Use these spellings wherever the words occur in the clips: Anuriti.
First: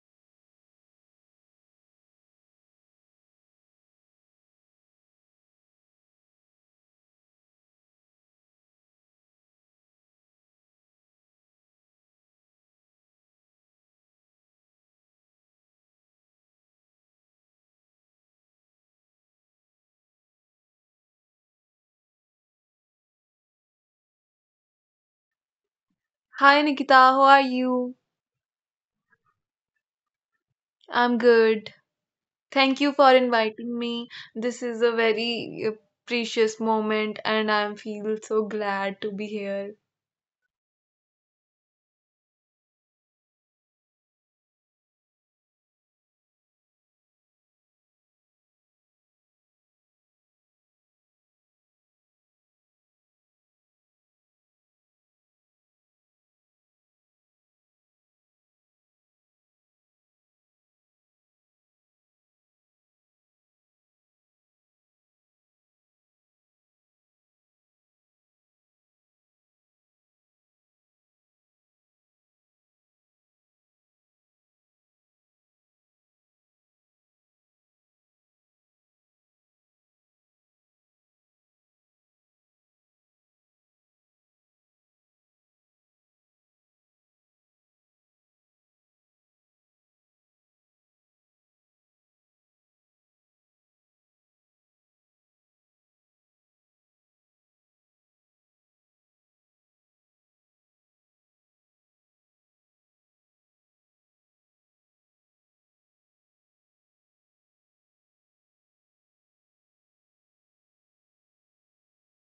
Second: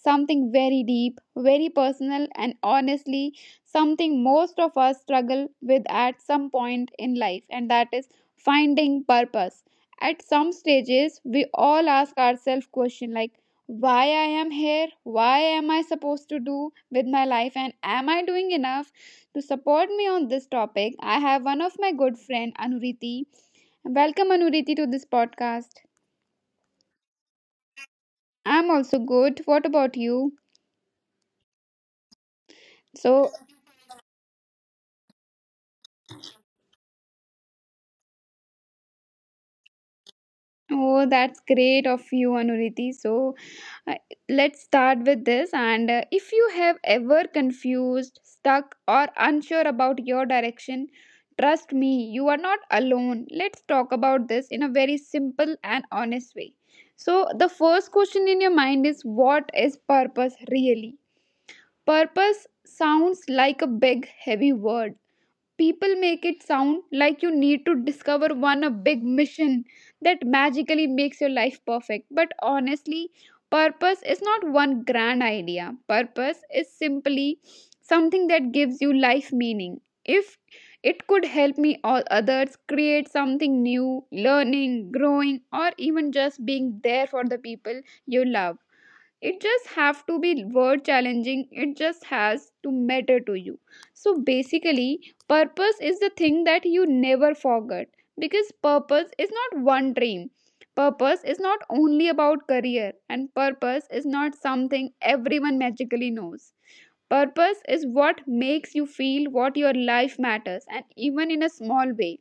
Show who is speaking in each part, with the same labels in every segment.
Speaker 1: something very deep, very personal, and honestly, something most of us struggle with at some point in life, and that is finding purpose. At some stages, we all ask ourselves questions like why I am here, why am I supposed to do with my life, and am I doing enough? To support me on this topic, I have one of my good friend Anuriti. Welcome Anuriti to this podcast.
Speaker 2: Hi Nikita, how are you?
Speaker 1: I'm also good. What about you?
Speaker 2: I'm good. Thank you for
Speaker 1: So,
Speaker 2: inviting me. This is a very precious moment and I feel so glad to be here.
Speaker 1: oh, that's great of you, Anuriti. So, uh, let's start with this. And if you have ever confused, stuck, or unsure about your direction, trust me, you are not alone. Let's talk about this in a very simple and honest way. So, the first question in your mind is, what is purpose really? Purpose sounds like a big, heavy word. People make it sound like you need to discover one a big mission that magically makes your life perfect. But honestly, purpose is not one grand idea. Purpose is simply something that gives you life meaning. If it could help me or others create something new, learning, growing, or even just being there for the people you love, it just have to be word challenging, it just has to matter to you. So basically, purpose is the thing that you never forget, because purpose is not one dream. Purpose is not only about career, and purpose is not something everyone magically knows. Purpose is what makes you feel what your life matters, and even in a small way.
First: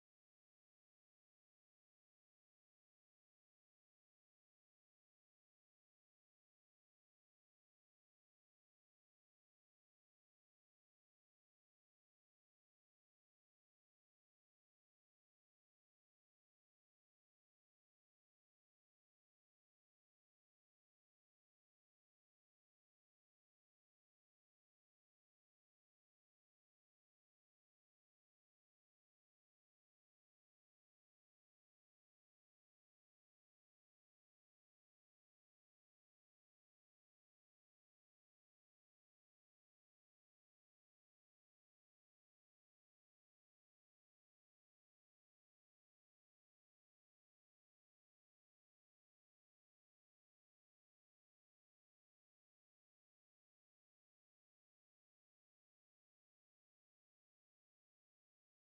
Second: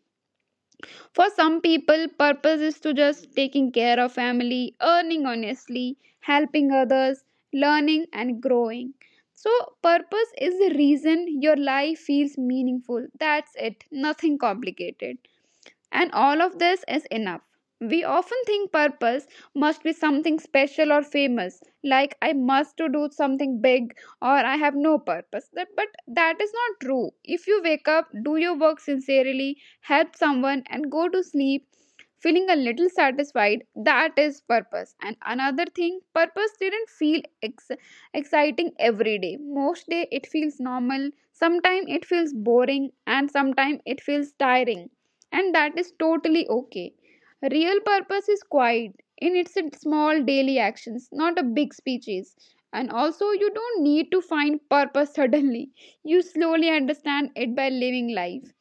Speaker 1: For some people, purpose is to just taking care of family, earning honestly, helping others, learning and growing. So, purpose is the reason your life feels meaningful. That's it, nothing complicated. And all of this is enough. We often think purpose must be something special or famous, like I must to do something big or I have no purpose. But that is not true. If you wake up, do your work sincerely, help someone, and go to sleep feeling a little satisfied, that is purpose. And another thing, purpose didn't feel exciting every day. Most day it feels normal, sometimes it feels boring, and sometimes it feels tiring, and that is totally okay. Real purpose is quiet in its small daily actions, not a big speeches. And also, you don't need to find purpose suddenly. You slowly understand it by living life.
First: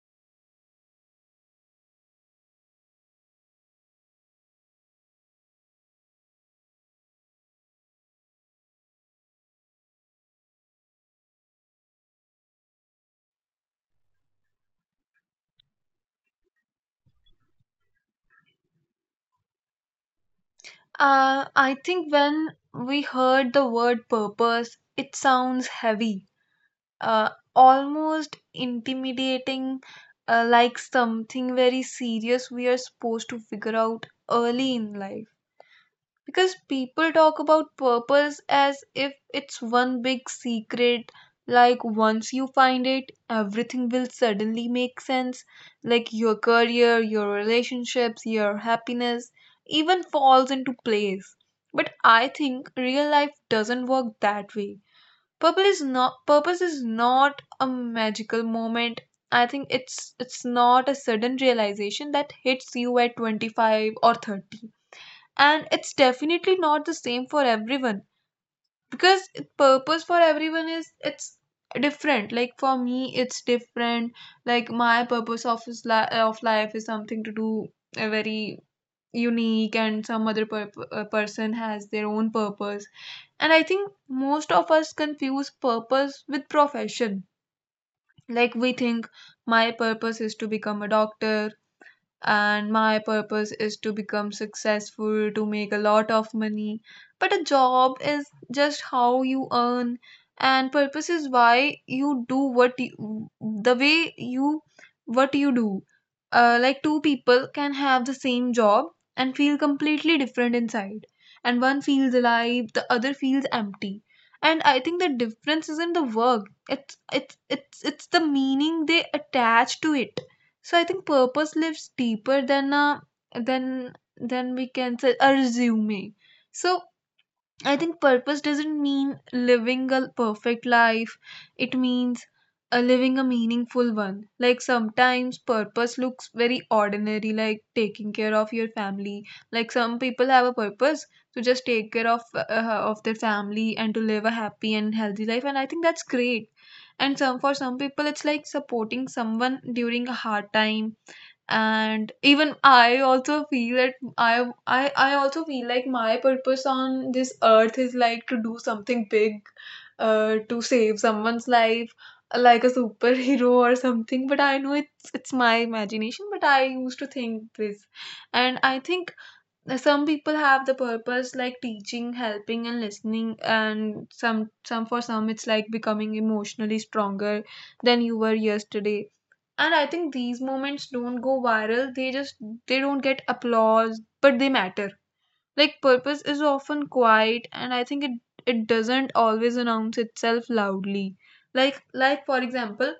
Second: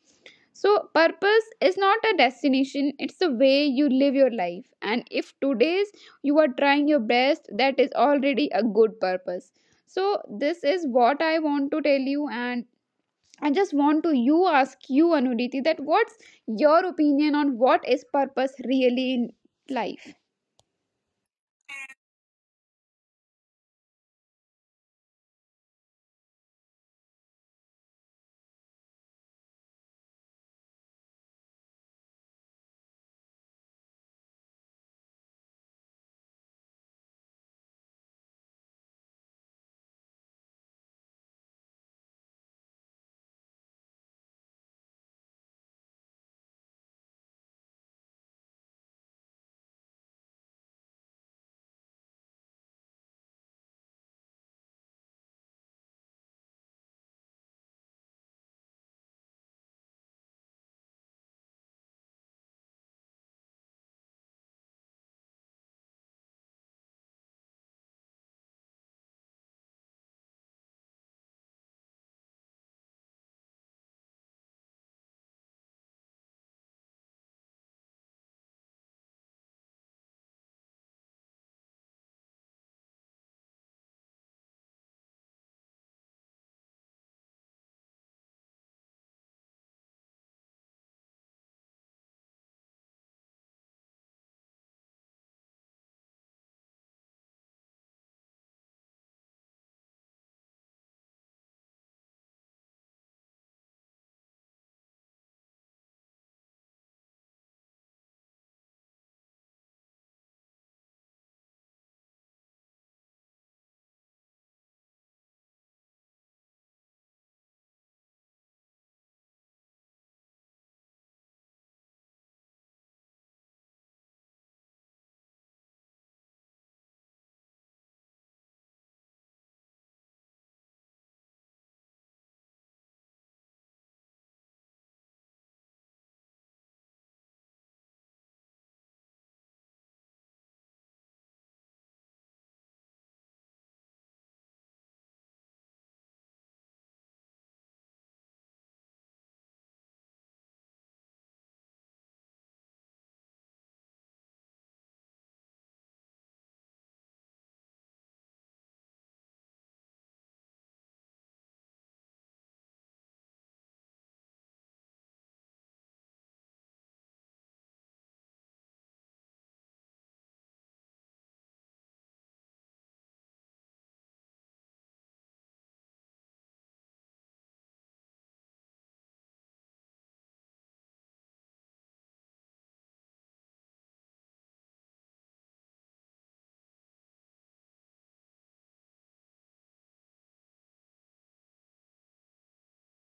Speaker 1: So, purpose is not a destination, it's the way you live your life. And if today's you are trying your best, that is already a good purpose. So, this is what I want to tell you, and I just want to you ask you, Anuditi, that what's your opinion on what is purpose really in life?
Speaker 2: I think when we heard the word purpose, it sounds heavy, uh, almost intimidating, like something very serious we are supposed to figure out early in life. Because people talk about purpose as if it's one big secret, like once you find it, everything will suddenly make sense, like your career, your relationships, your happiness, even falls into place. But I think real life doesn't work that way. Purpose is not a magical moment. I think it's not a sudden realization that hits you at 25 or 30, and it's definitely not the same for everyone because purpose for everyone is it's different. Like for me it's different, like my purpose of life is something to do a very unique, and some other person has their own purpose. And I think most of us confuse purpose with profession. Like we think my purpose is to become a doctor, and my purpose is to become successful, to make a lot of money. But a job is just how you earn, and purpose is why you do what you, the way you what you do. Like two people can have the same job and feel completely different inside, and one feels alive, the other feels empty. And I think the difference isn't the work; it's the meaning they attach to it. So I think purpose lives deeper than a than than we can say a resume. So I think purpose doesn't mean living a perfect life. It means a living a meaningful one. Like sometimes purpose looks very ordinary, like taking care of your family. Like some people have a purpose to just take care of their family and to live a happy and healthy life, and I think that's great. And some for some people, it's like supporting someone during a hard time. And even I also feel that, I also feel like my purpose on this earth is like to do something big, uh, to save someone's life, like a superhero or something, but I know it's my imagination, but I used to think this. And I think some people have the purpose like teaching, helping and listening, and some for some it's like becoming emotionally stronger than you were yesterday. And I think these moments don't go viral, they just, they don't get applause, but they matter. Like purpose is often quiet, and I think it it doesn't always announce itself loudly. Like for example,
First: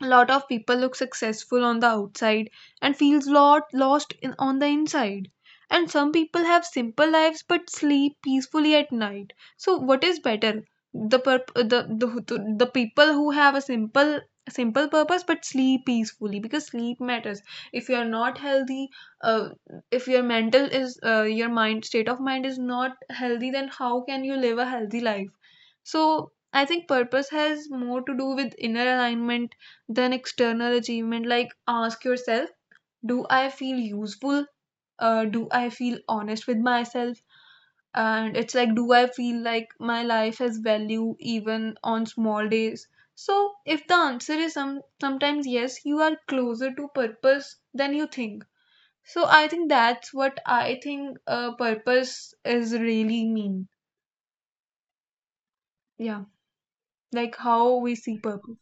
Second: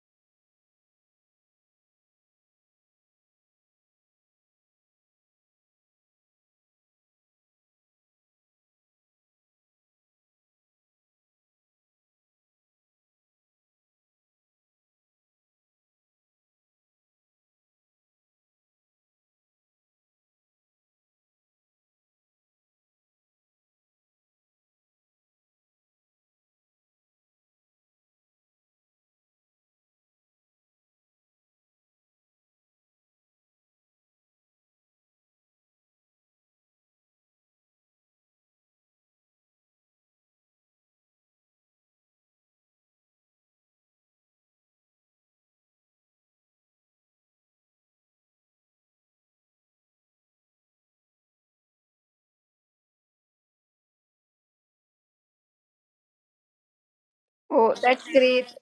Speaker 2: a lot of people look successful on the outside and feels lot lost on the inside, and some people have simple lives but sleep peacefully at night. So what is better? The people who have a simple purpose but sleep peacefully, because sleep matters. If you are not healthy, uh, if your mental is your mind state of mind is not healthy, then how can you live a healthy life? So I think purpose has more to do with inner alignment then external achievement. Like ask yourself, do I feel useful? Do I feel honest with myself? And it's like, do I feel like my life has value even on small days? So if the answer is sometimes yes, you are closer to purpose than you think. So I think that's what I think purpose is really mean. Yeah, like
Speaker 1: Oh,
Speaker 2: how we
Speaker 1: that's
Speaker 2: see
Speaker 1: great.
Speaker 2: purpose.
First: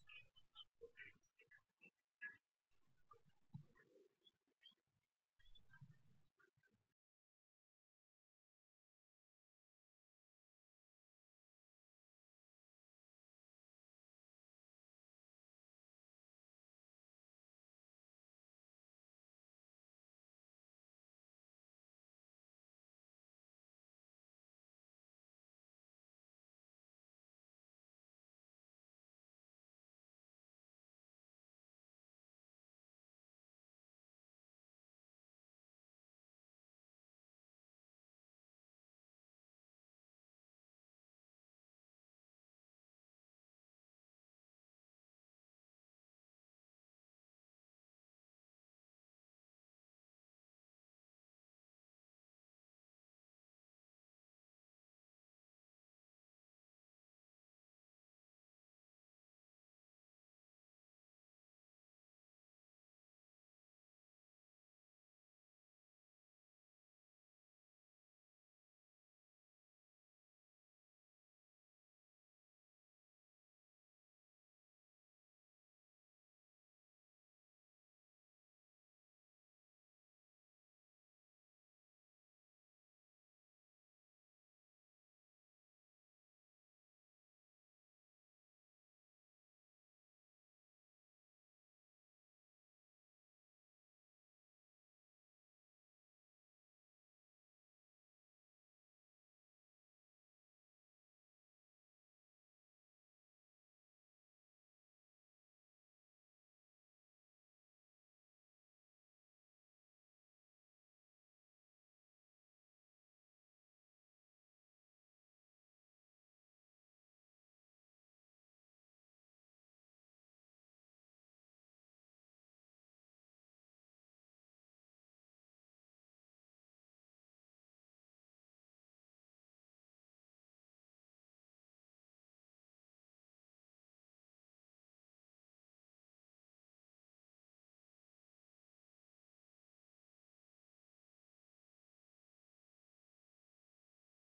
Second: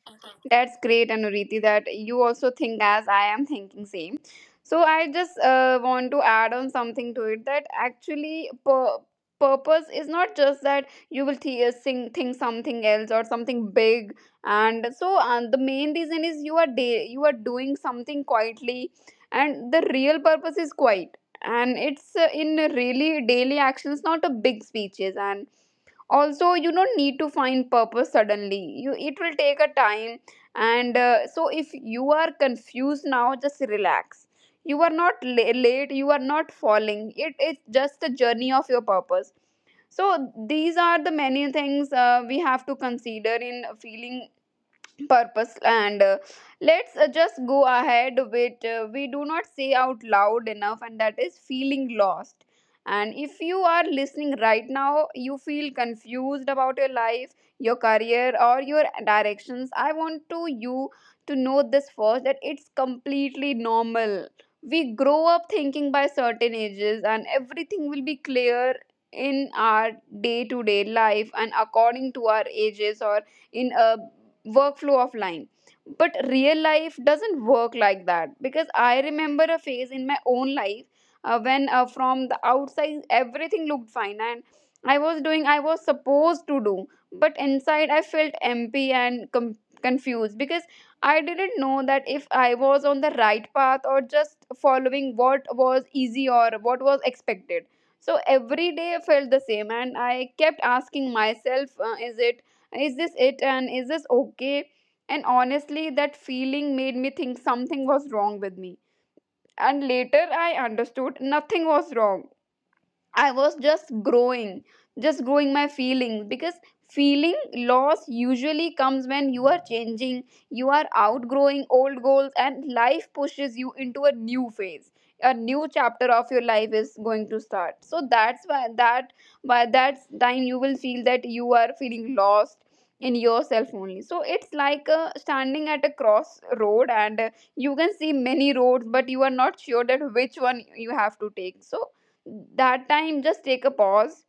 Speaker 1: That's great, Anuriti, that you also think as I am thinking same. So I just want to add on something to it that actually purpose is not just that you will think something else or something big. And the main reason is you are doing something quietly, and the real purpose is quiet. And it's in really daily actions, not a big speeches. And also, you don't need to find purpose suddenly, you it will take a time. And so if you are confused now, just relax, you are not late, you are not falling, it is just a journey of your purpose. So these are the many things we have to consider in feeling purpose, and let's just go ahead with we do not say out loud enough, and that is feeling lost. And if you are listening right now, you feel confused about your life, your career or your directions, I want to you to know this first, that it's completely normal. We grow up thinking by certain ages and everything will be clear in our day to day life and according to our ages or in a workflow of line. But real life doesn't work like that, because I remember a phase in my own life when from the outside everything looked fine, and I was supposed to do, but inside I felt empty and confused, because I didn't know that if I was on the right path or just following what was easy or what was expected. So every day I felt the same, and I kept asking myself, is this it, and is this okay? And honestly, that feeling made me think something was wrong with me, and later I understood, nothing was wrong. I was just growing, my feelings, because feeling loss usually comes when you are changing, you are outgrowing old goals, and life pushes you into a new phase. A new chapter of your life is going to start. So that's why that by that time you will feel that you are feeling lost in yourself only. So it's like standing at a crossroad, and you can see many roads but you are not sure that which one you have to take, so that time just take a pause.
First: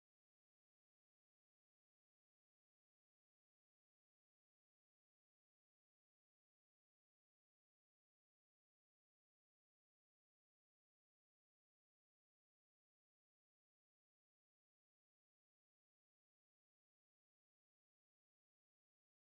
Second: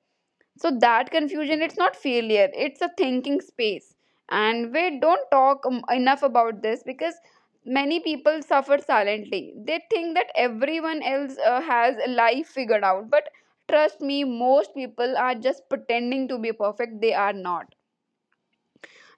Speaker 1: So that confusion, it's not failure, it's a thinking space. And we don't talk enough about this, because many people suffer silently, they think that everyone else has a life figured out, but trust me, most people are just pretending to be perfect, they are not.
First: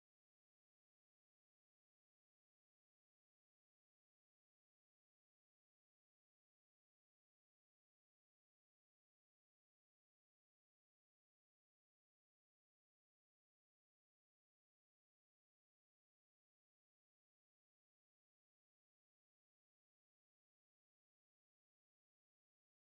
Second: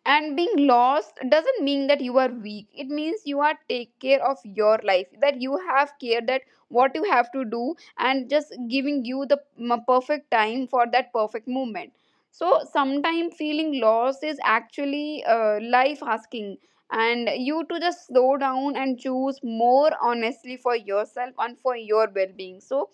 Speaker 1: And being lost doesn't mean that you are weak, it means you are take care of your life, that you have care that what you have to do, and just giving you the perfect time for that perfect moment. So sometimes feeling lost is actually life asking and you to just slow down and choose more honestly for yourself and for your well-being. So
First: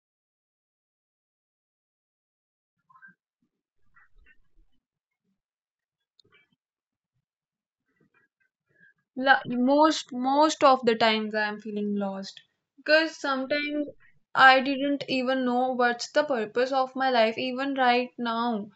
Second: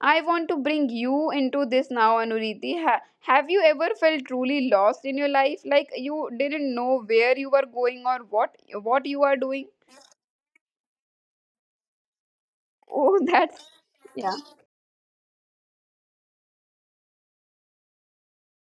Speaker 1: I want to bring you into this now, Anuriti. Have you ever felt truly lost in your life, like you didn't know where you were going or what you are doing?
Speaker 2: Most of the times I am feeling lost, because
Speaker 1: Oh, that's
Speaker 2: sometimes
Speaker 1: yeah.
Speaker 2: I didn't even know what's the purpose of my life even right now.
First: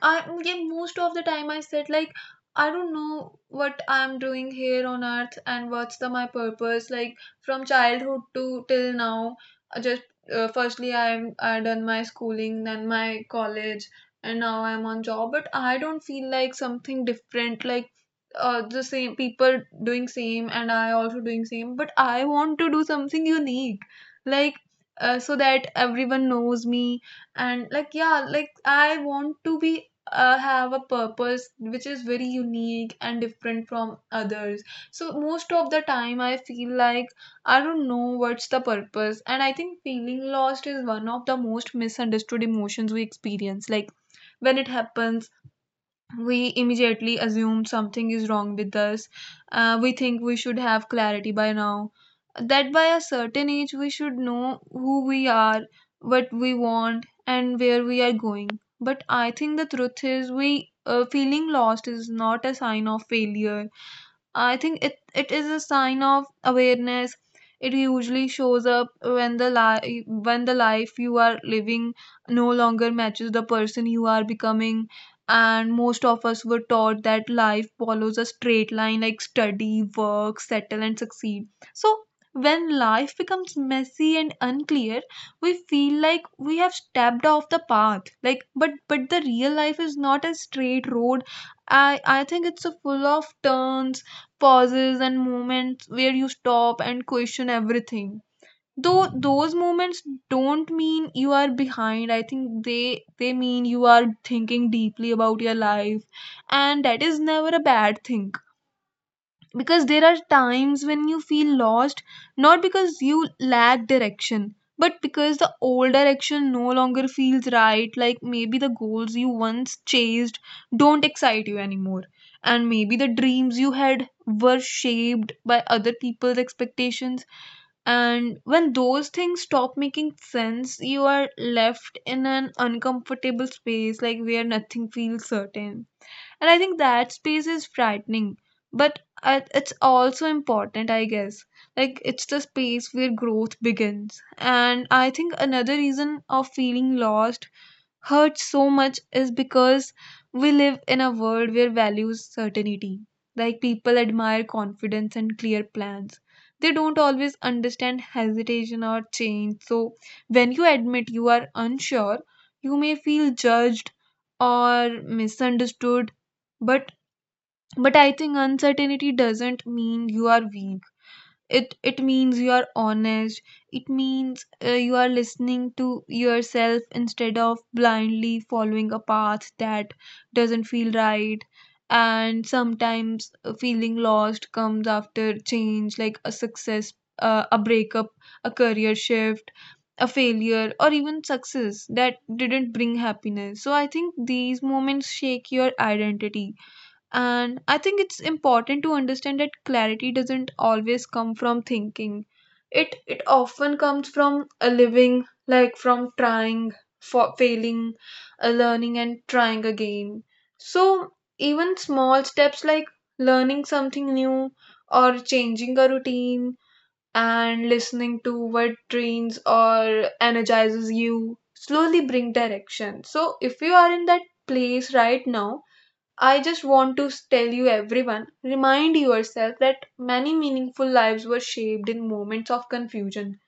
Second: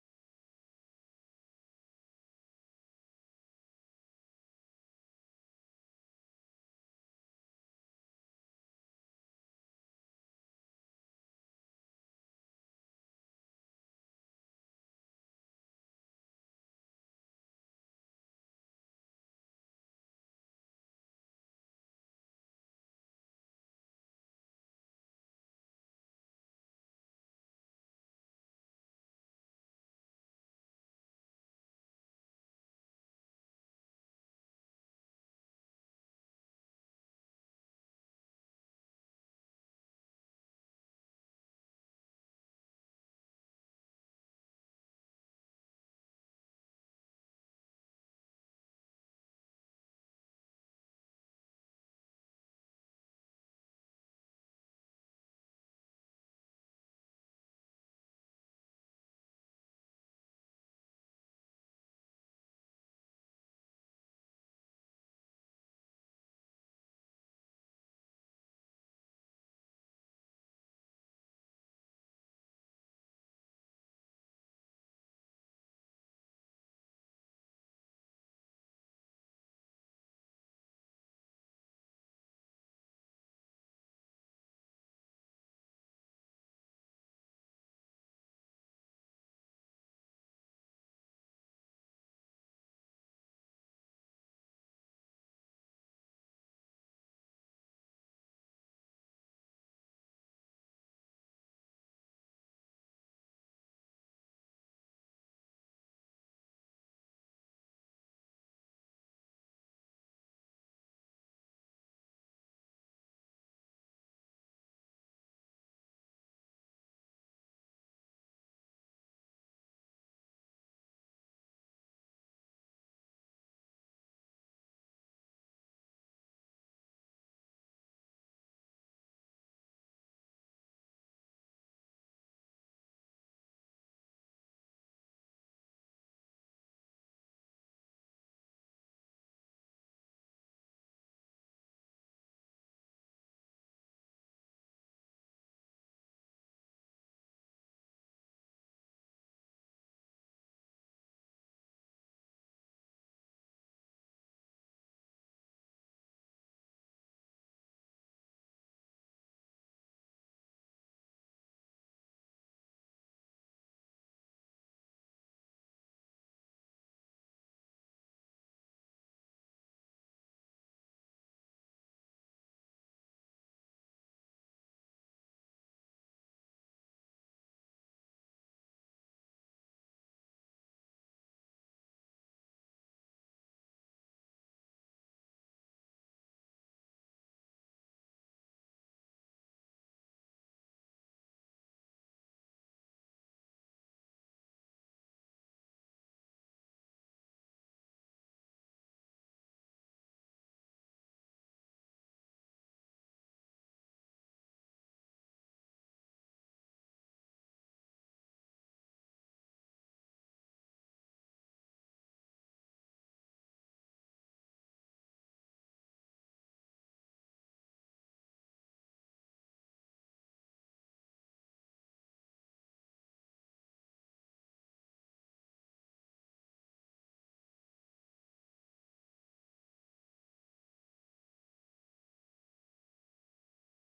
Speaker 2: I Yeah, most of the time I said like I don't know what I'm doing here on earth and what's the my purpose, like from childhood to till now. I just, firstly I done my schooling then my college, and now I'm on job, but I don't feel like something different. Like, the same people doing same and I also doing same, but I want to do something unique, like, so that everyone knows me. And like yeah, like I want to be, have a purpose which is very unique and different from others. So most of the time I feel like I don't know what's the purpose. And I think feeling lost is one of the most misunderstood emotions we experience. Like when it happens, we immediately assume something is wrong with us. We think we should have clarity by now. That by a certain age, we should know who we are, what we want, and where we are going. But I think the truth is, we feeling lost is not a sign of failure. I think it is a sign of awareness. It usually shows up when when the life you are living no longer matches the person you are becoming. And most of us were taught that life follows a straight line, like study, work, settle, and succeed. So when life becomes messy and unclear, we feel like we have stepped off the path. Like, but the real life is not a straight road. I think it's a full of turns, pauses and moments where you stop and question everything. Though those moments don't mean you are behind, I think they mean you are thinking deeply about your life, and that is never a bad thing. Because there are times when you feel lost not because you lack direction, but because the old direction no longer feels right. Like maybe the goals you once chased don't excite you anymore, and maybe the dreams you had were shaped by other people's expectations. And when those things stop making sense, you are left in an uncomfortable space, like where nothing feels certain. And I think that space is frightening, but it's also important, I guess. Like it's the space where growth begins. And I think another reason of feeling lost hurts so much is because we live in a world where values certainty. Like people admire confidence and clear plans. They don't always understand hesitation or change. So when you admit you are unsure, you may feel judged or misunderstood. But but I think uncertainty doesn't mean you are weak, it means you are honest. It means you are listening to yourself instead of blindly following a path that doesn't feel right. And sometimes, feeling lost comes after change, like a success, a breakup, a career shift, a failure, or even success that didn't bring happiness. So I think these moments shake your identity. And I think it's important to understand that clarity doesn't always come from thinking. It often comes from a living, like from trying, for failing, a learning and trying again. So even small steps like learning something new, or changing a routine and listening to what drains or energizes you, slowly bring direction. So if you are in that place right now, I just want to tell you, everyone, remind yourself that many meaningful lives were shaped in moments of confusion.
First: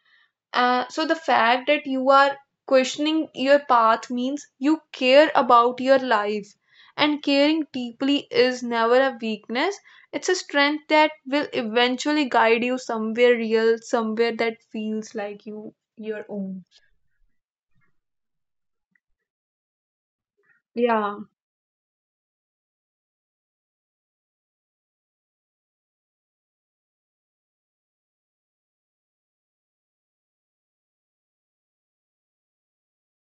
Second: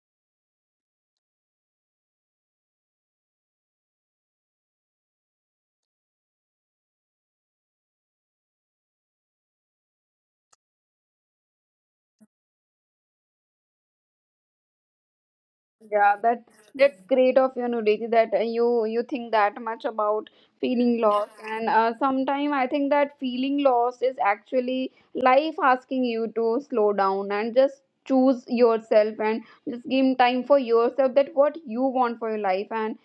Speaker 2: So the fact that you are questioning your path means you care about your life, and caring deeply is never a weakness, it's a strength that will eventually guide you somewhere real, somewhere that feels like you, your
Speaker 1: Yeah, that
Speaker 2: own.
Speaker 1: that's great of you, Nuriti, that you think that much about feeling
Speaker 2: Yeah.
Speaker 1: lost. And sometime I think that feeling lost is actually life asking you to slow down and just choose yourself and just give time for yourself that what you want for your life. And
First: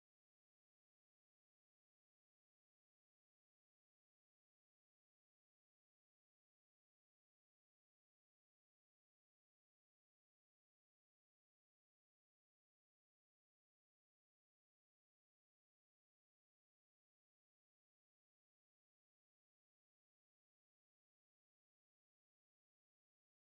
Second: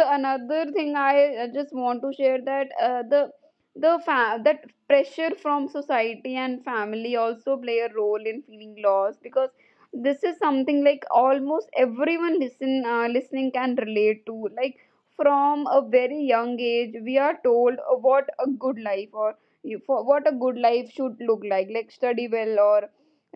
Speaker 1: the another thing I just want to share that the that pressure from society and family also play a role in feeling lost, because this is something like almost everyone listening can relate to, like from a very young age we are told what a good life or for what a good life should look like study well, or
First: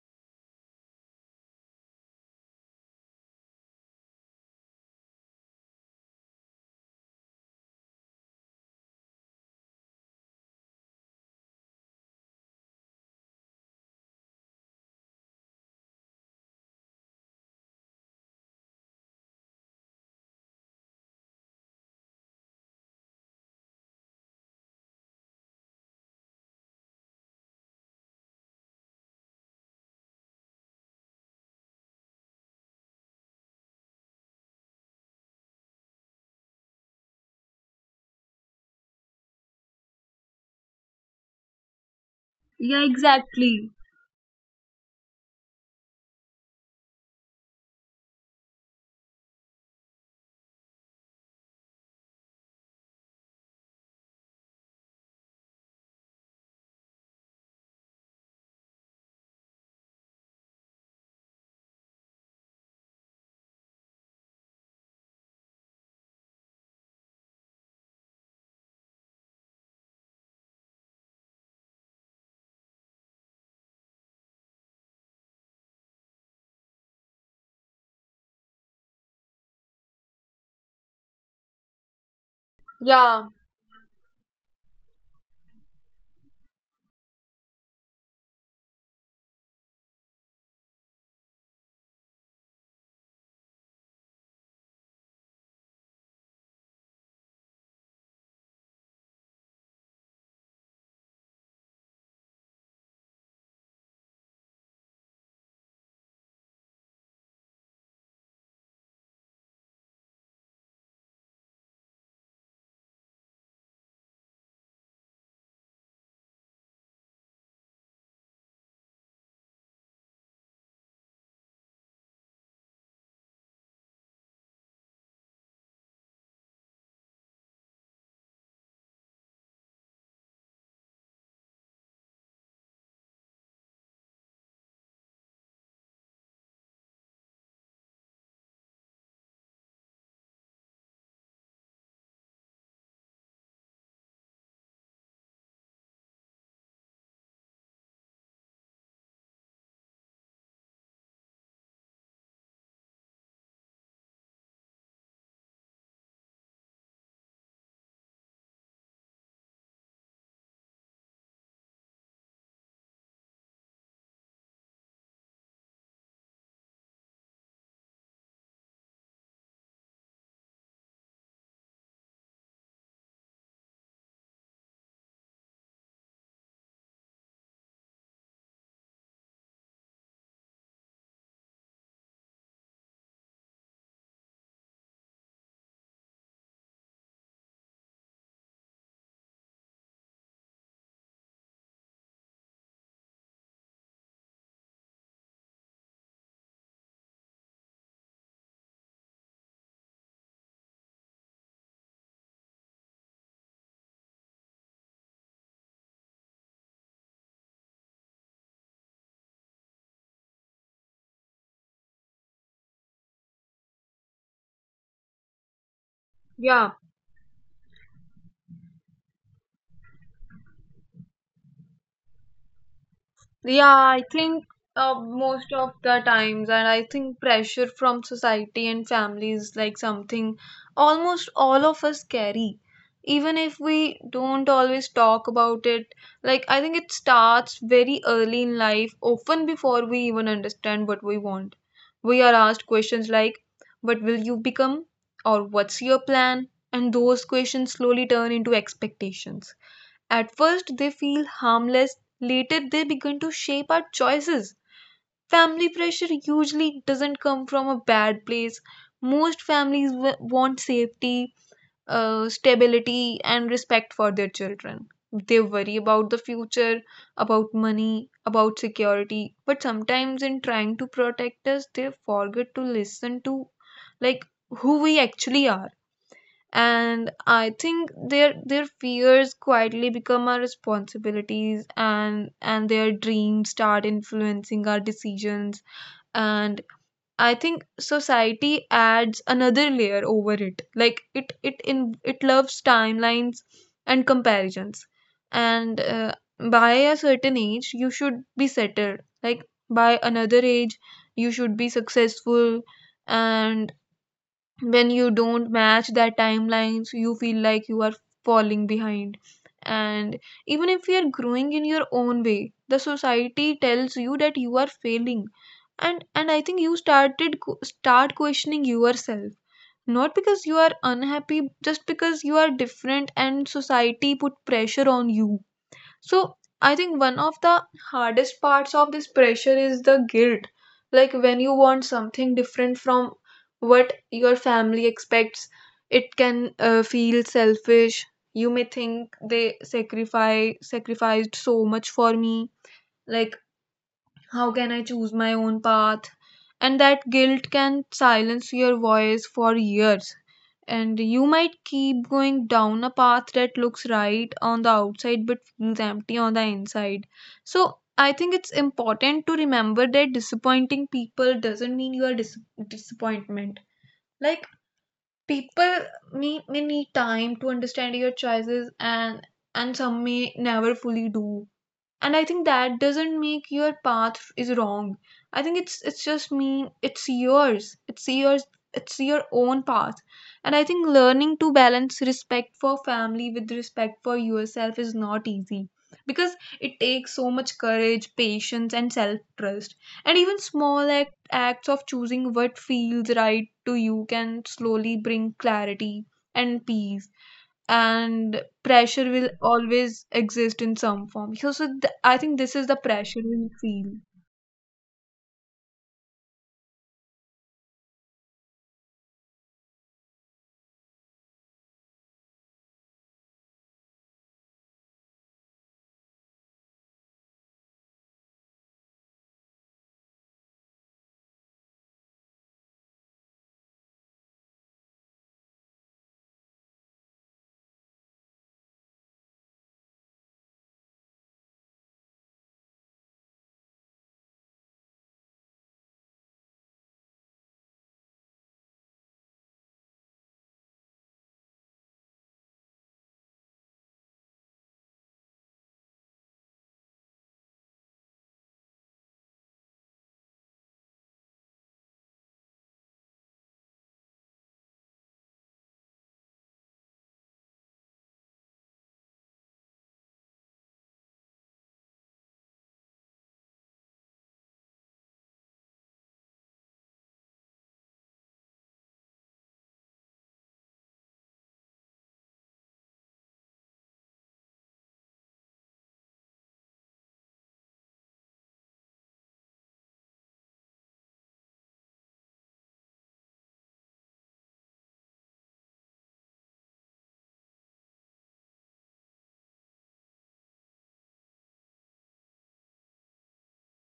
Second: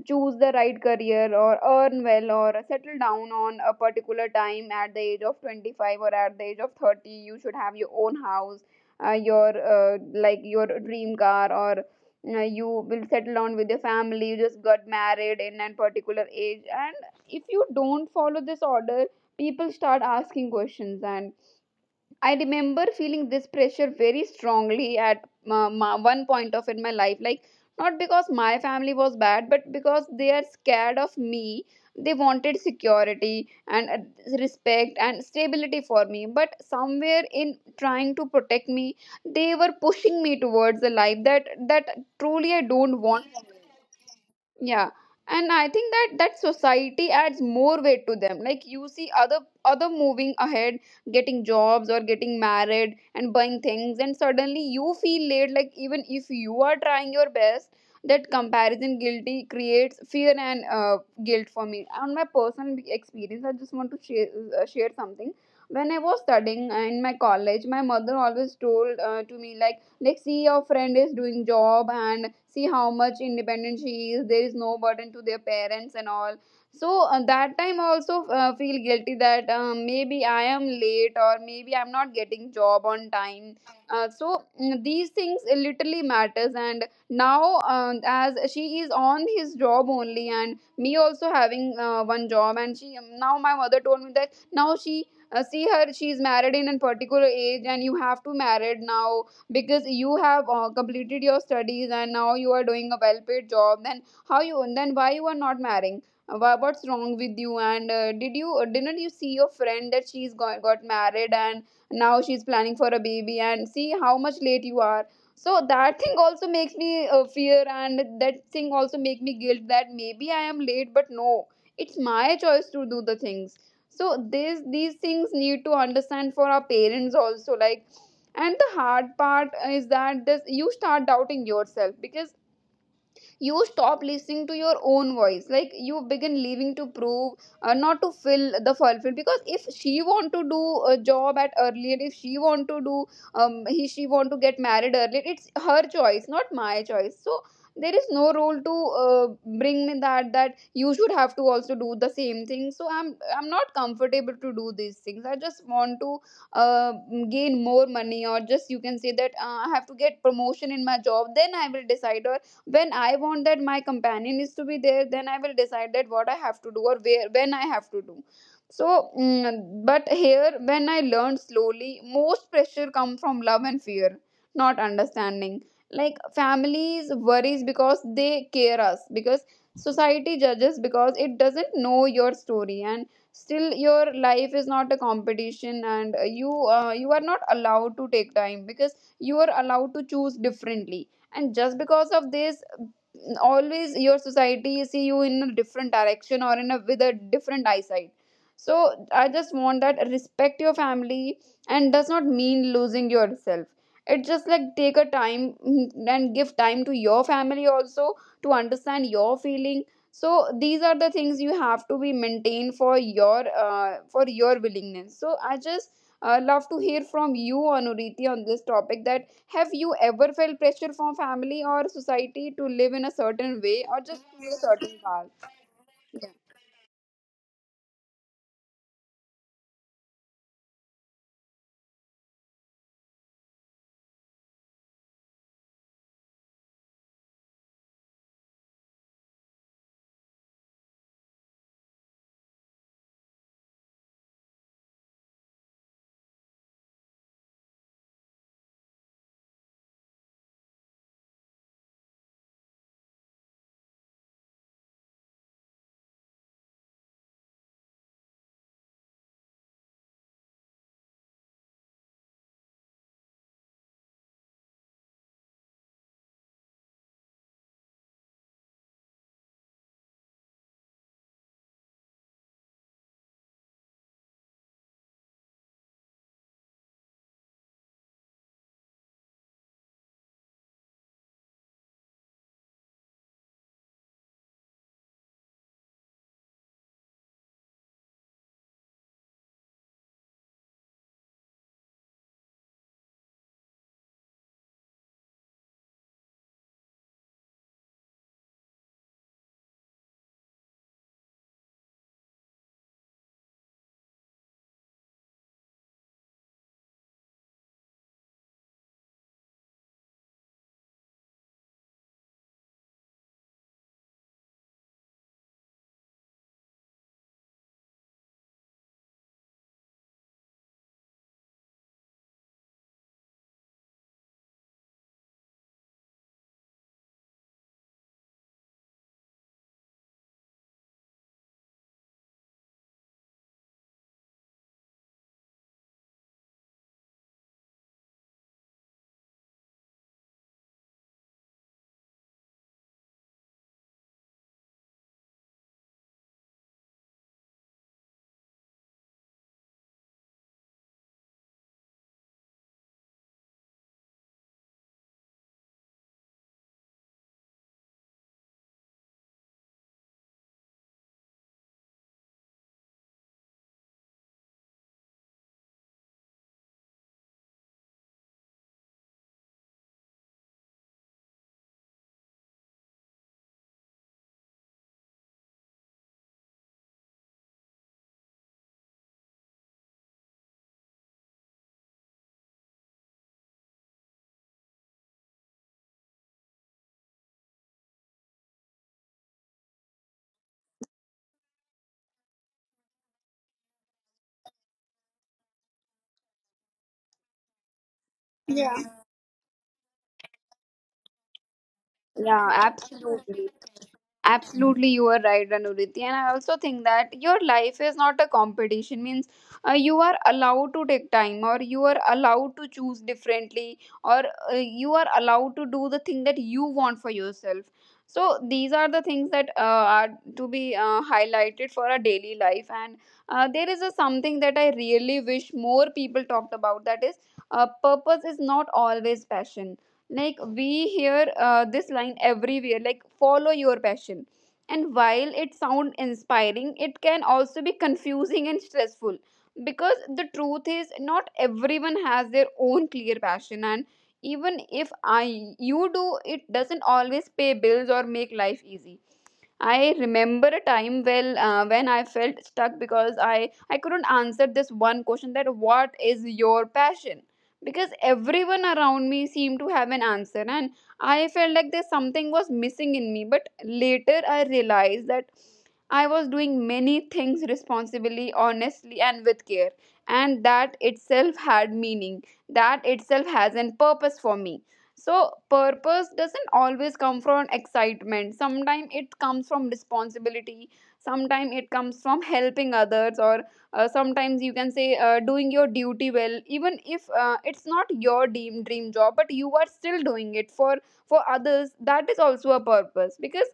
Speaker 1: choose the right career, or earn well, or settle down on a particular time, at the age of 25 or at the age of 30 you should have your own house, your like your dream car, or you will settle down with your family, you just got married in a particular age. And if you don't follow this order, people start asking questions. And I remember feeling this pressure very strongly at one point of in my life. Like, not because my family was bad, but because they are scared of me. They wanted security and respect and stability for me. But somewhere in trying to protect me, they were pushing me towards a life that truly I
Speaker 2: Yeah,
Speaker 1: don't want.
Speaker 2: exactly.
Speaker 1: Yeah, and I think that society adds more weight to them. Like, you see other moving ahead, getting jobs or getting married and buying things, and suddenly you feel late, like even if you are trying your best, that comparison guilty creates fear and guilt. For me, on my personal experience, I just want to share something. When I was studying in my college, my mother always told to me, like, see your friend is doing job and see how much independent she is, there is no burden to their parents and all. So that time also feel guilty that maybe I am late or maybe I'm not getting job on
Speaker 2: Yeah.
Speaker 1: time. These things literally matters. And now, as she is on his job only and me also having one job, and she now my mother told me that now she see her, she is married in a particular age and you have to married now, because you have completed your studies and now you are doing a well paid job, then how you, then why you are not marrying. What's wrong with you? And did you, didn't you see your friend that she's got married and now she's planning for a baby, and see how much late you are. So that thing also makes me fear, and that thing also make me guilt that maybe I am late. But no, it's my choice to do the things. So this these things need to understand for our parents also. Like, and the hard part is that you start doubting yourself, because you stop listening to your own voice. Like, you begin living to prove, not to fill the fulfill, because if she want to do a job at earlier, if she want to do, he she want to get married earlier, it's her choice, not my choice. So there is no role to uh, bring me that you should have to also do the same thing. So I'm not comfortable to do these things. I just want to uh, gain more money, or just you can say that I have to get promotion in my job, then I will decide. Or when I want that my companion is to be there, then I will decide that what I have to do, or where, when I have to do. so mm, but here, when I learned slowly, most pressure come from love and fear, not understanding. Like, families worries because they care us, because society judges because it doesn't know your story. And still, your life is not a competition, and you, you are not allowed to take time, because you are allowed to choose differently. And just because of this, always your society see you in a different direction, or in a, with a different eyesight. So I just want that respect your family, and does not mean losing yourself. It just like take a time, and give time to your family also, to understand your feeling. So these are the things you have to be maintained for your, for your willingness. So I just
Speaker 2: Yeah.
Speaker 1: love to hear from you, Anuriti, on this topic that, have you ever felt pressure from family or society to live in a
Speaker 2: Yeah,
Speaker 1: certain way,
Speaker 2: I
Speaker 1: or
Speaker 2: think
Speaker 1: just follow certain
Speaker 2: most
Speaker 1: path?
Speaker 2: of the times, and I think pressure from society and family is like something almost all of us carry, even if we don't always talk about it. Like, I think it starts very early in life, often before we even understand what we want. We are asked questions like, what will you become? Or what's your plan? And those questions slowly turn into expectations. At first, they feel harmless, later, they begin to shape our choices. Family pressure usually doesn't come from a bad place. Most families want safety, stability, and respect for their children. They worry about the future, about money, about security, but sometimes in trying to protect us, they forget to listen to like who we actually are. And I think their fears quietly become our responsibilities, and their dreams start influencing our decisions. And I think society adds another layer over it. Like it it in it loves timelines and comparisons, and by a certain age you should be settled, like by another age you should be successful. And when you don't match that timelines, you feel like you are falling behind. And even if you are growing in your own way, the society tells you that you are failing. And I think you start questioning yourself, not because you are unhappy, just because you are different and society put pressure on you. So I think one of the hardest parts of this pressure is the guilt. Like, when you want something different from what your family expects, it can feel selfish. You may think they sacrificed so much for me. Like, how can I choose my own path? And that guilt can silence your voice for years. And you might keep going down a path that looks right on the outside but feels empty on the inside. So I think it's important to remember that disappointing people doesn't mean you are disappointment. Like, people may need time to understand your choices, and some may never fully do. And I think that doesn't make your path is wrong. I think it's just mean it's yours. It's your own path. And I think learning to balance respect for family with respect for yourself is not easy, because it takes so much courage, patience and self trust. And even acts of choosing what feels right to you can slowly bring clarity and peace. And
Speaker 1: Yeah.
Speaker 2: pressure will always exist in some form. I think this is
Speaker 1: Yeah,
Speaker 2: the pressure we
Speaker 1: absolutely.
Speaker 2: feel.
Speaker 1: Absolutely, you are right, Anuriti. And I also think that your life is not a competition. Means you are allowed to take time, or you are allowed to choose differently, or you are allowed to do the thing that you want for yourself. So these are the things that are to be highlighted for our daily life. And there is a something that I really wish more people talked about. That is, purpose is not always passion. Like, we hear this line everywhere, like follow your passion. And while it sounds inspiring, it can also be confusing and stressful, because the truth is, not everyone has their own clear passion. And even if I you do, it doesn't always pay bills or make life easy. I remember a time well when I felt stuck, because I couldn't answer this one question, that what is your passion, because everyone around me seemed to have an answer, and I felt like there's something was missing in me. But later I realized that I was doing many things responsibly, honestly, and with care, and that itself had meaning, that itself has a purpose for me. So, purpose doesn't always come from excitement. Sometimes it comes from responsibility. Sometimes it comes from helping others, or sometimes you can say doing your duty well, even if it's not your dream job, but you are still doing it for others. That is also a purpose, because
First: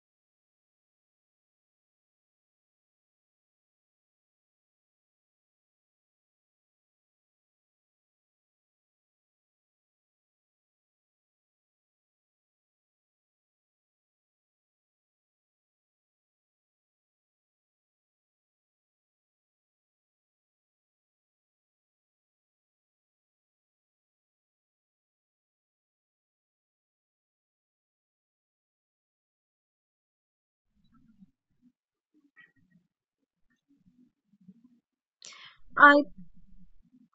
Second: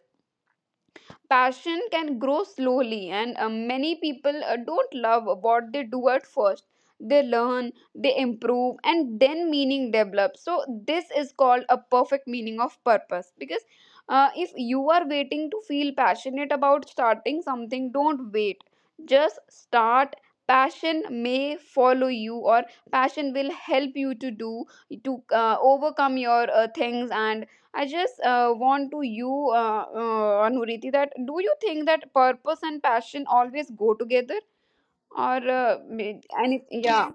Speaker 1: passion can grow slowly, and many people don't love what they do at first. They learn, they improve, and then meaning develops. So this is called a perfect meaning of purpose. Because if you are waiting to feel passionate about starting something, don't wait, just start. Passion may follow you, or passion will help you to do, to overcome your things. And I just want to you, Anuriti, that do you think that purpose and passion always go together, or
Speaker 2: I
Speaker 1: any? Yeah.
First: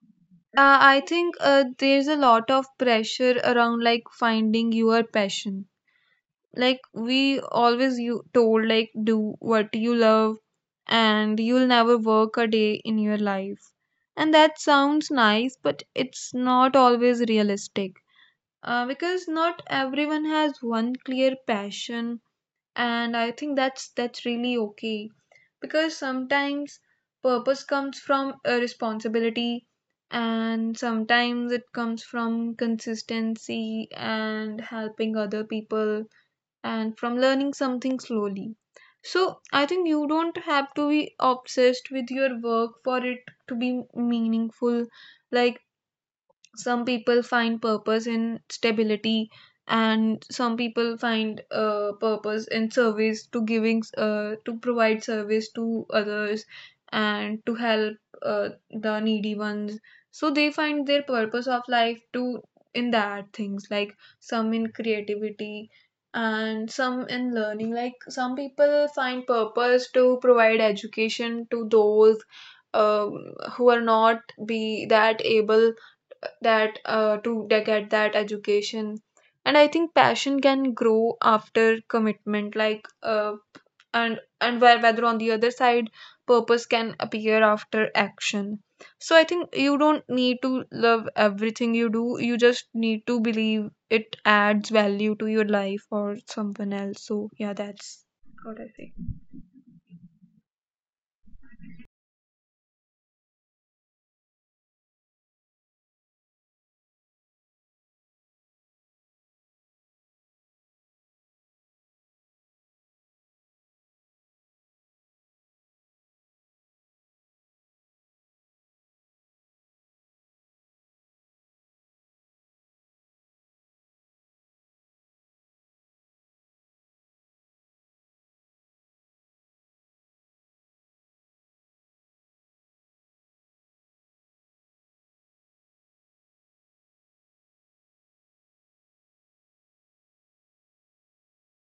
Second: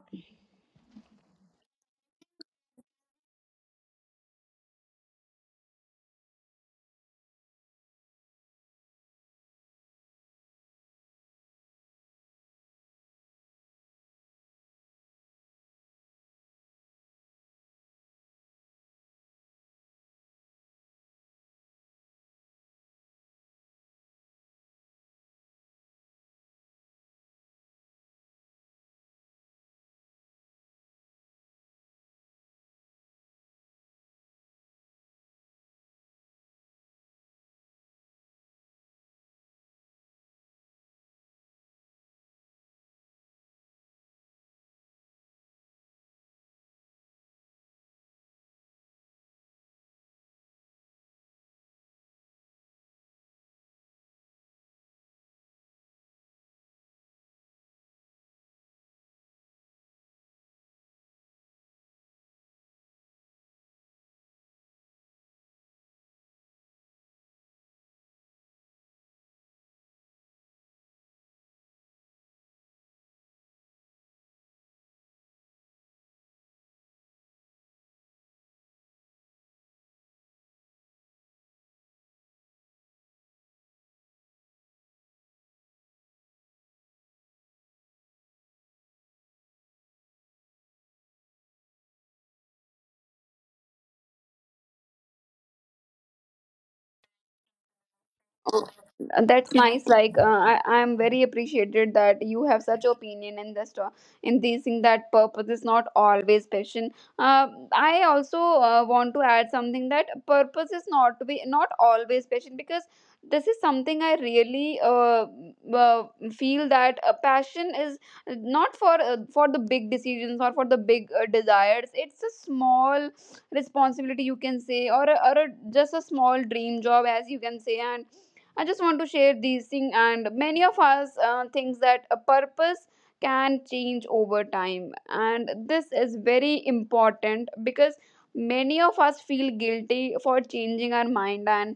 Speaker 2: I think there's a lot of pressure around like finding your passion. Like, we always you told, like, do what you love and you'll never work a day in your life. And that sounds nice, but it's not always realistic. Because not everyone has one clear passion, and I think that's really okay. Because sometimes purpose comes from a responsibility, and sometimes it comes from consistency and helping other people, and from learning something slowly. So I think you don't have to be obsessed with your work for it to be meaningful. Like, some people find purpose in stability, and some people find purpose in service to giving, to provide service to others and to help the needy ones. So they find their purpose of life to in that things, like some in creativity and some in learning. Like, some people find purpose to provide education to those um, who are not be that able get that education. And I think passion can grow after commitment, and where whether on the other side purpose can appear after action. So I think you don't need to love everything you do, you just need to believe it adds value to your life or someone else. So yeah, that's what I think.
Speaker 1: That's nice. Like, I, I'm very appreciated that you have such opinion in this in these thing, that purpose is not always passion. uh, I also want to add something, that purpose is not to be not always passion, because this is something I really uh, feel, that a passion is not for, for the big decisions or for the big desires. It's a small responsibility, you can say, or a, just a small dream job as you can say. And I just want to share these things, and many of us thinks that a purpose can change over time, and this is very important, because many of us feel guilty for changing our mind. And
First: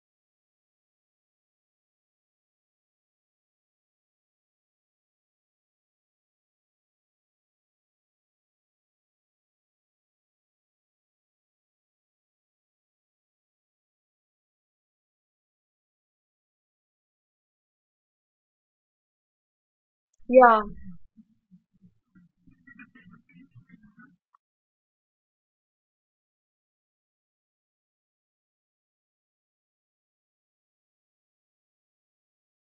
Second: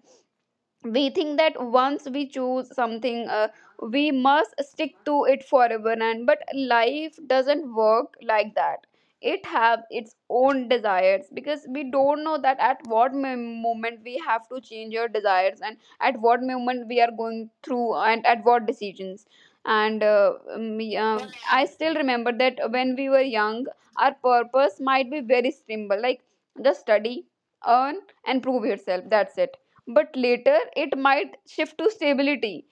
Speaker 1: we think that once we choose something, we must stick to it forever. And but life doesn't work like that. It have its own desires, because we don't know that at what moment we have to change your desires, and at what moment we are going through, and at what decisions. And
Speaker 2: Yeah.
Speaker 1: me, uh, I still remember that when we were young, our purpose might be very simple. Like, just study, earn, and prove yourself, that's it. But later it might shift to stability,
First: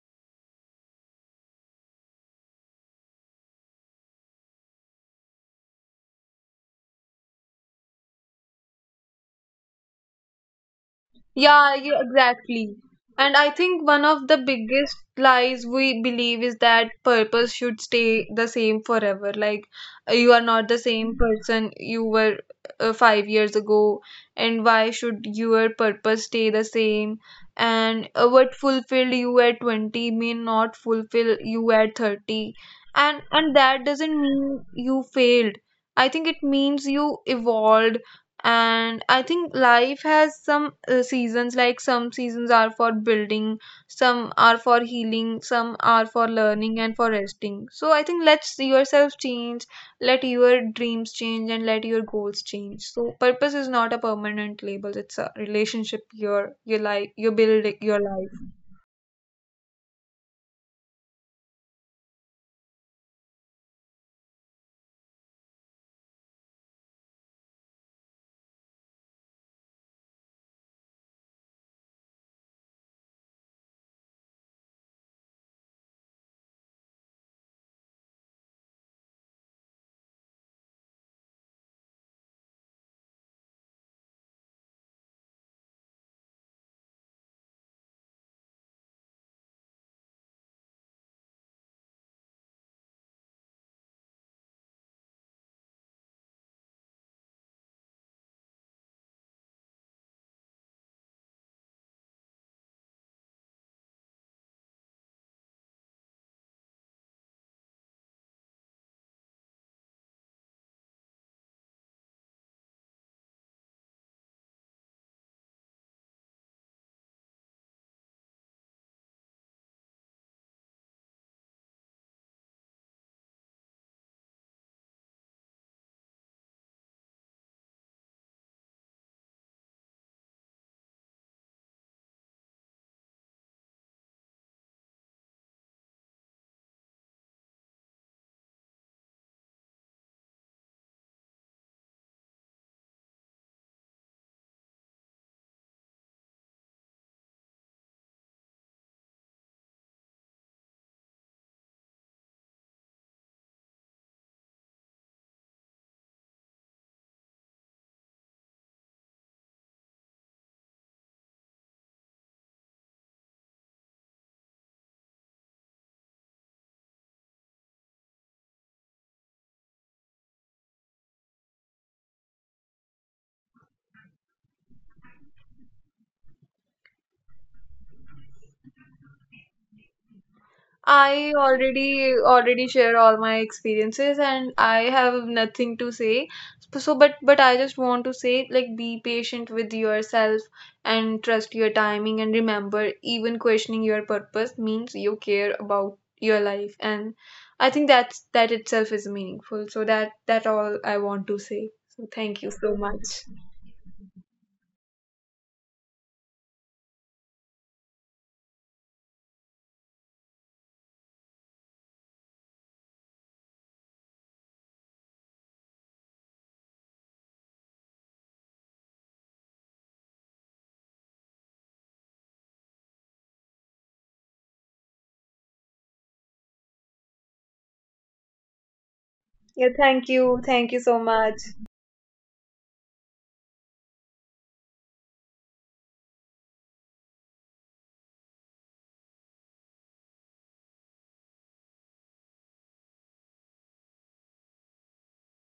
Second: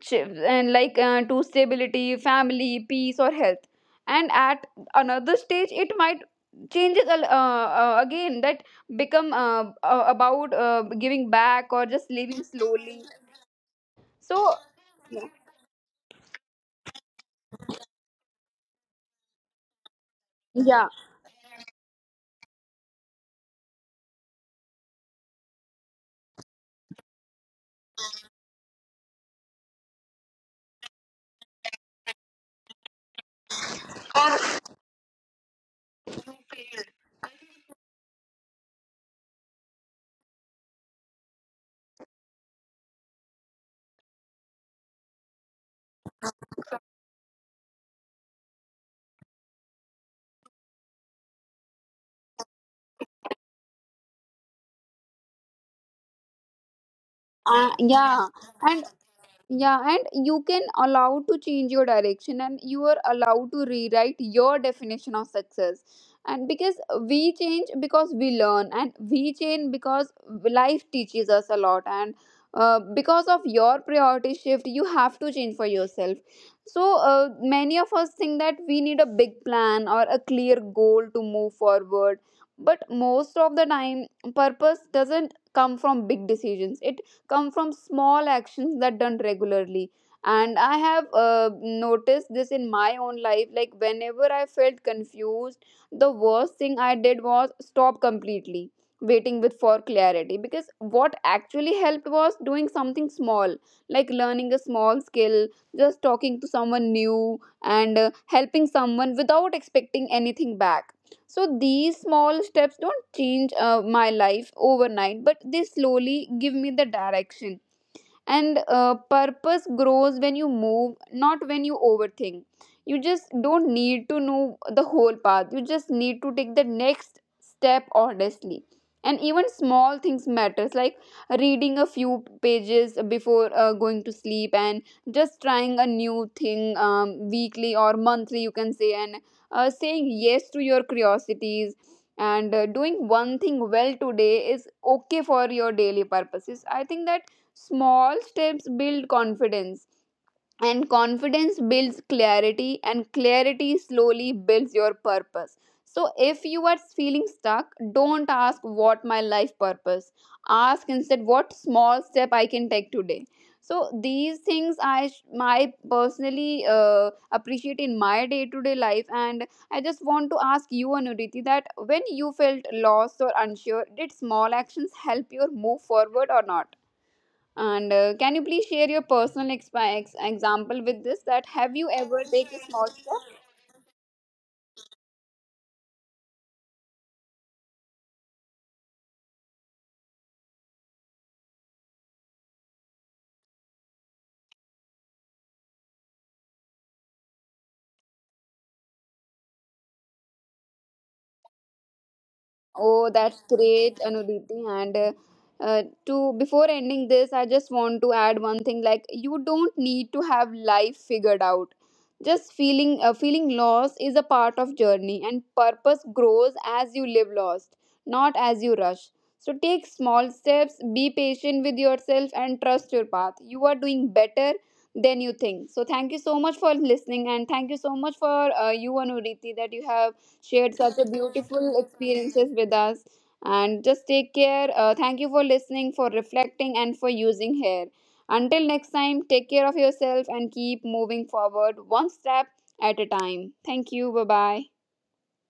Speaker 1: and like to stability, family peace, or health. And at another stage it might again that become about giving back,
Speaker 2: Yeah,
Speaker 1: or
Speaker 2: yeah,
Speaker 1: just living
Speaker 2: exactly.
Speaker 1: slowly.
Speaker 2: And I think one of the
Speaker 1: So
Speaker 2: biggest
Speaker 1: yeah.
Speaker 2: lies we believe is that purpose should stay the same forever. Like, you are not the
Speaker 1: Yeah.
Speaker 2: same person you were 5 years ago, and why should your purpose stay the same? And what fulfilled you at 20 may not fulfill you at 30. And that doesn't mean you failed. I think it means you evolved. And I think life has some seasons. Like, some seasons are for building, some are for healing, some are for learning and for resting. So I think let yourself change, let your dreams change and let your goals change. So purpose is not a permanent label, it's a relationship. Your life, you
Speaker 1: uh,
Speaker 2: build your
Speaker 1: yeah
Speaker 2: life.
Speaker 1: and yeah, and you can allow to change your direction, and you are allowed to rewrite your definition of success. And because we change because we learn, and we change because life teaches us a lot. And because of your priority shift, you have to change for yourself. So many of us think that we need a big plan or a clear goal to move forward. But most of the time, purpose doesn't come from big decisions. It come from small actions that done regularly. And I have noticed this in my own life. Like, whenever I felt confused, the worst thing I did was stop completely, waiting with for clarity. Because what actually helped was doing something small, like learning a small skill, just talking to someone new, and helping someone without expecting anything back. So these small steps don't change my life overnight, but they slowly give me the direction. And purpose grows when you move, not when you overthink. You just don't need to know the whole path, you just need to take the next step honestly. And even small things matters, like reading a few pages before going to sleep, and just trying a new thing weekly or monthly, you can say. And saying yes to your curiosities, and doing one thing well today is okay for your daily purposes. I think that small steps build confidence, and confidence builds clarity, and clarity slowly builds your purpose. So, if you are feeling stuck, don't ask what my life purpose. Ask instead what small step I can take today. So these things I my personally appreciate in my day to day life. And I just want to ask you, Anuriti, that when you felt lost or unsure, did small actions help you move forward or not? And can you please share your personal example with this?
Speaker 2: I
Speaker 1: That have you
Speaker 2: already
Speaker 1: ever take a
Speaker 2: already
Speaker 1: small
Speaker 2: share all
Speaker 1: step?
Speaker 2: my experiences and I have nothing to say. So but I just want to say, like, be patient with yourself and trust your timing and remember even questioning your purpose means you care about your life. And I think that's that itself is meaningful. So that all I want to say. So thank you so much.
Speaker 1: Oh, that's great, Anuditi. And to before ending this, I just want to add one thing. Like, you don't need to have life figured out. Just feeling lost is a part of journey, and purpose grows as you live lost, not as you rush. So take small steps, be patient with yourself, and trust your path. You are doing better than you think. So thank you so much for listening, and thank you so much for you, Anuriti,
Speaker 2: Yeah,
Speaker 1: that you
Speaker 2: thank
Speaker 1: have
Speaker 2: you. Thank you
Speaker 1: shared
Speaker 2: so
Speaker 1: such a
Speaker 2: much.
Speaker 1: beautiful experiences with us. And just take care. Thank you for listening, for reflecting, and for using here. Until next time, take care of yourself and keep moving forward one step at a time. Thank you. Bye bye.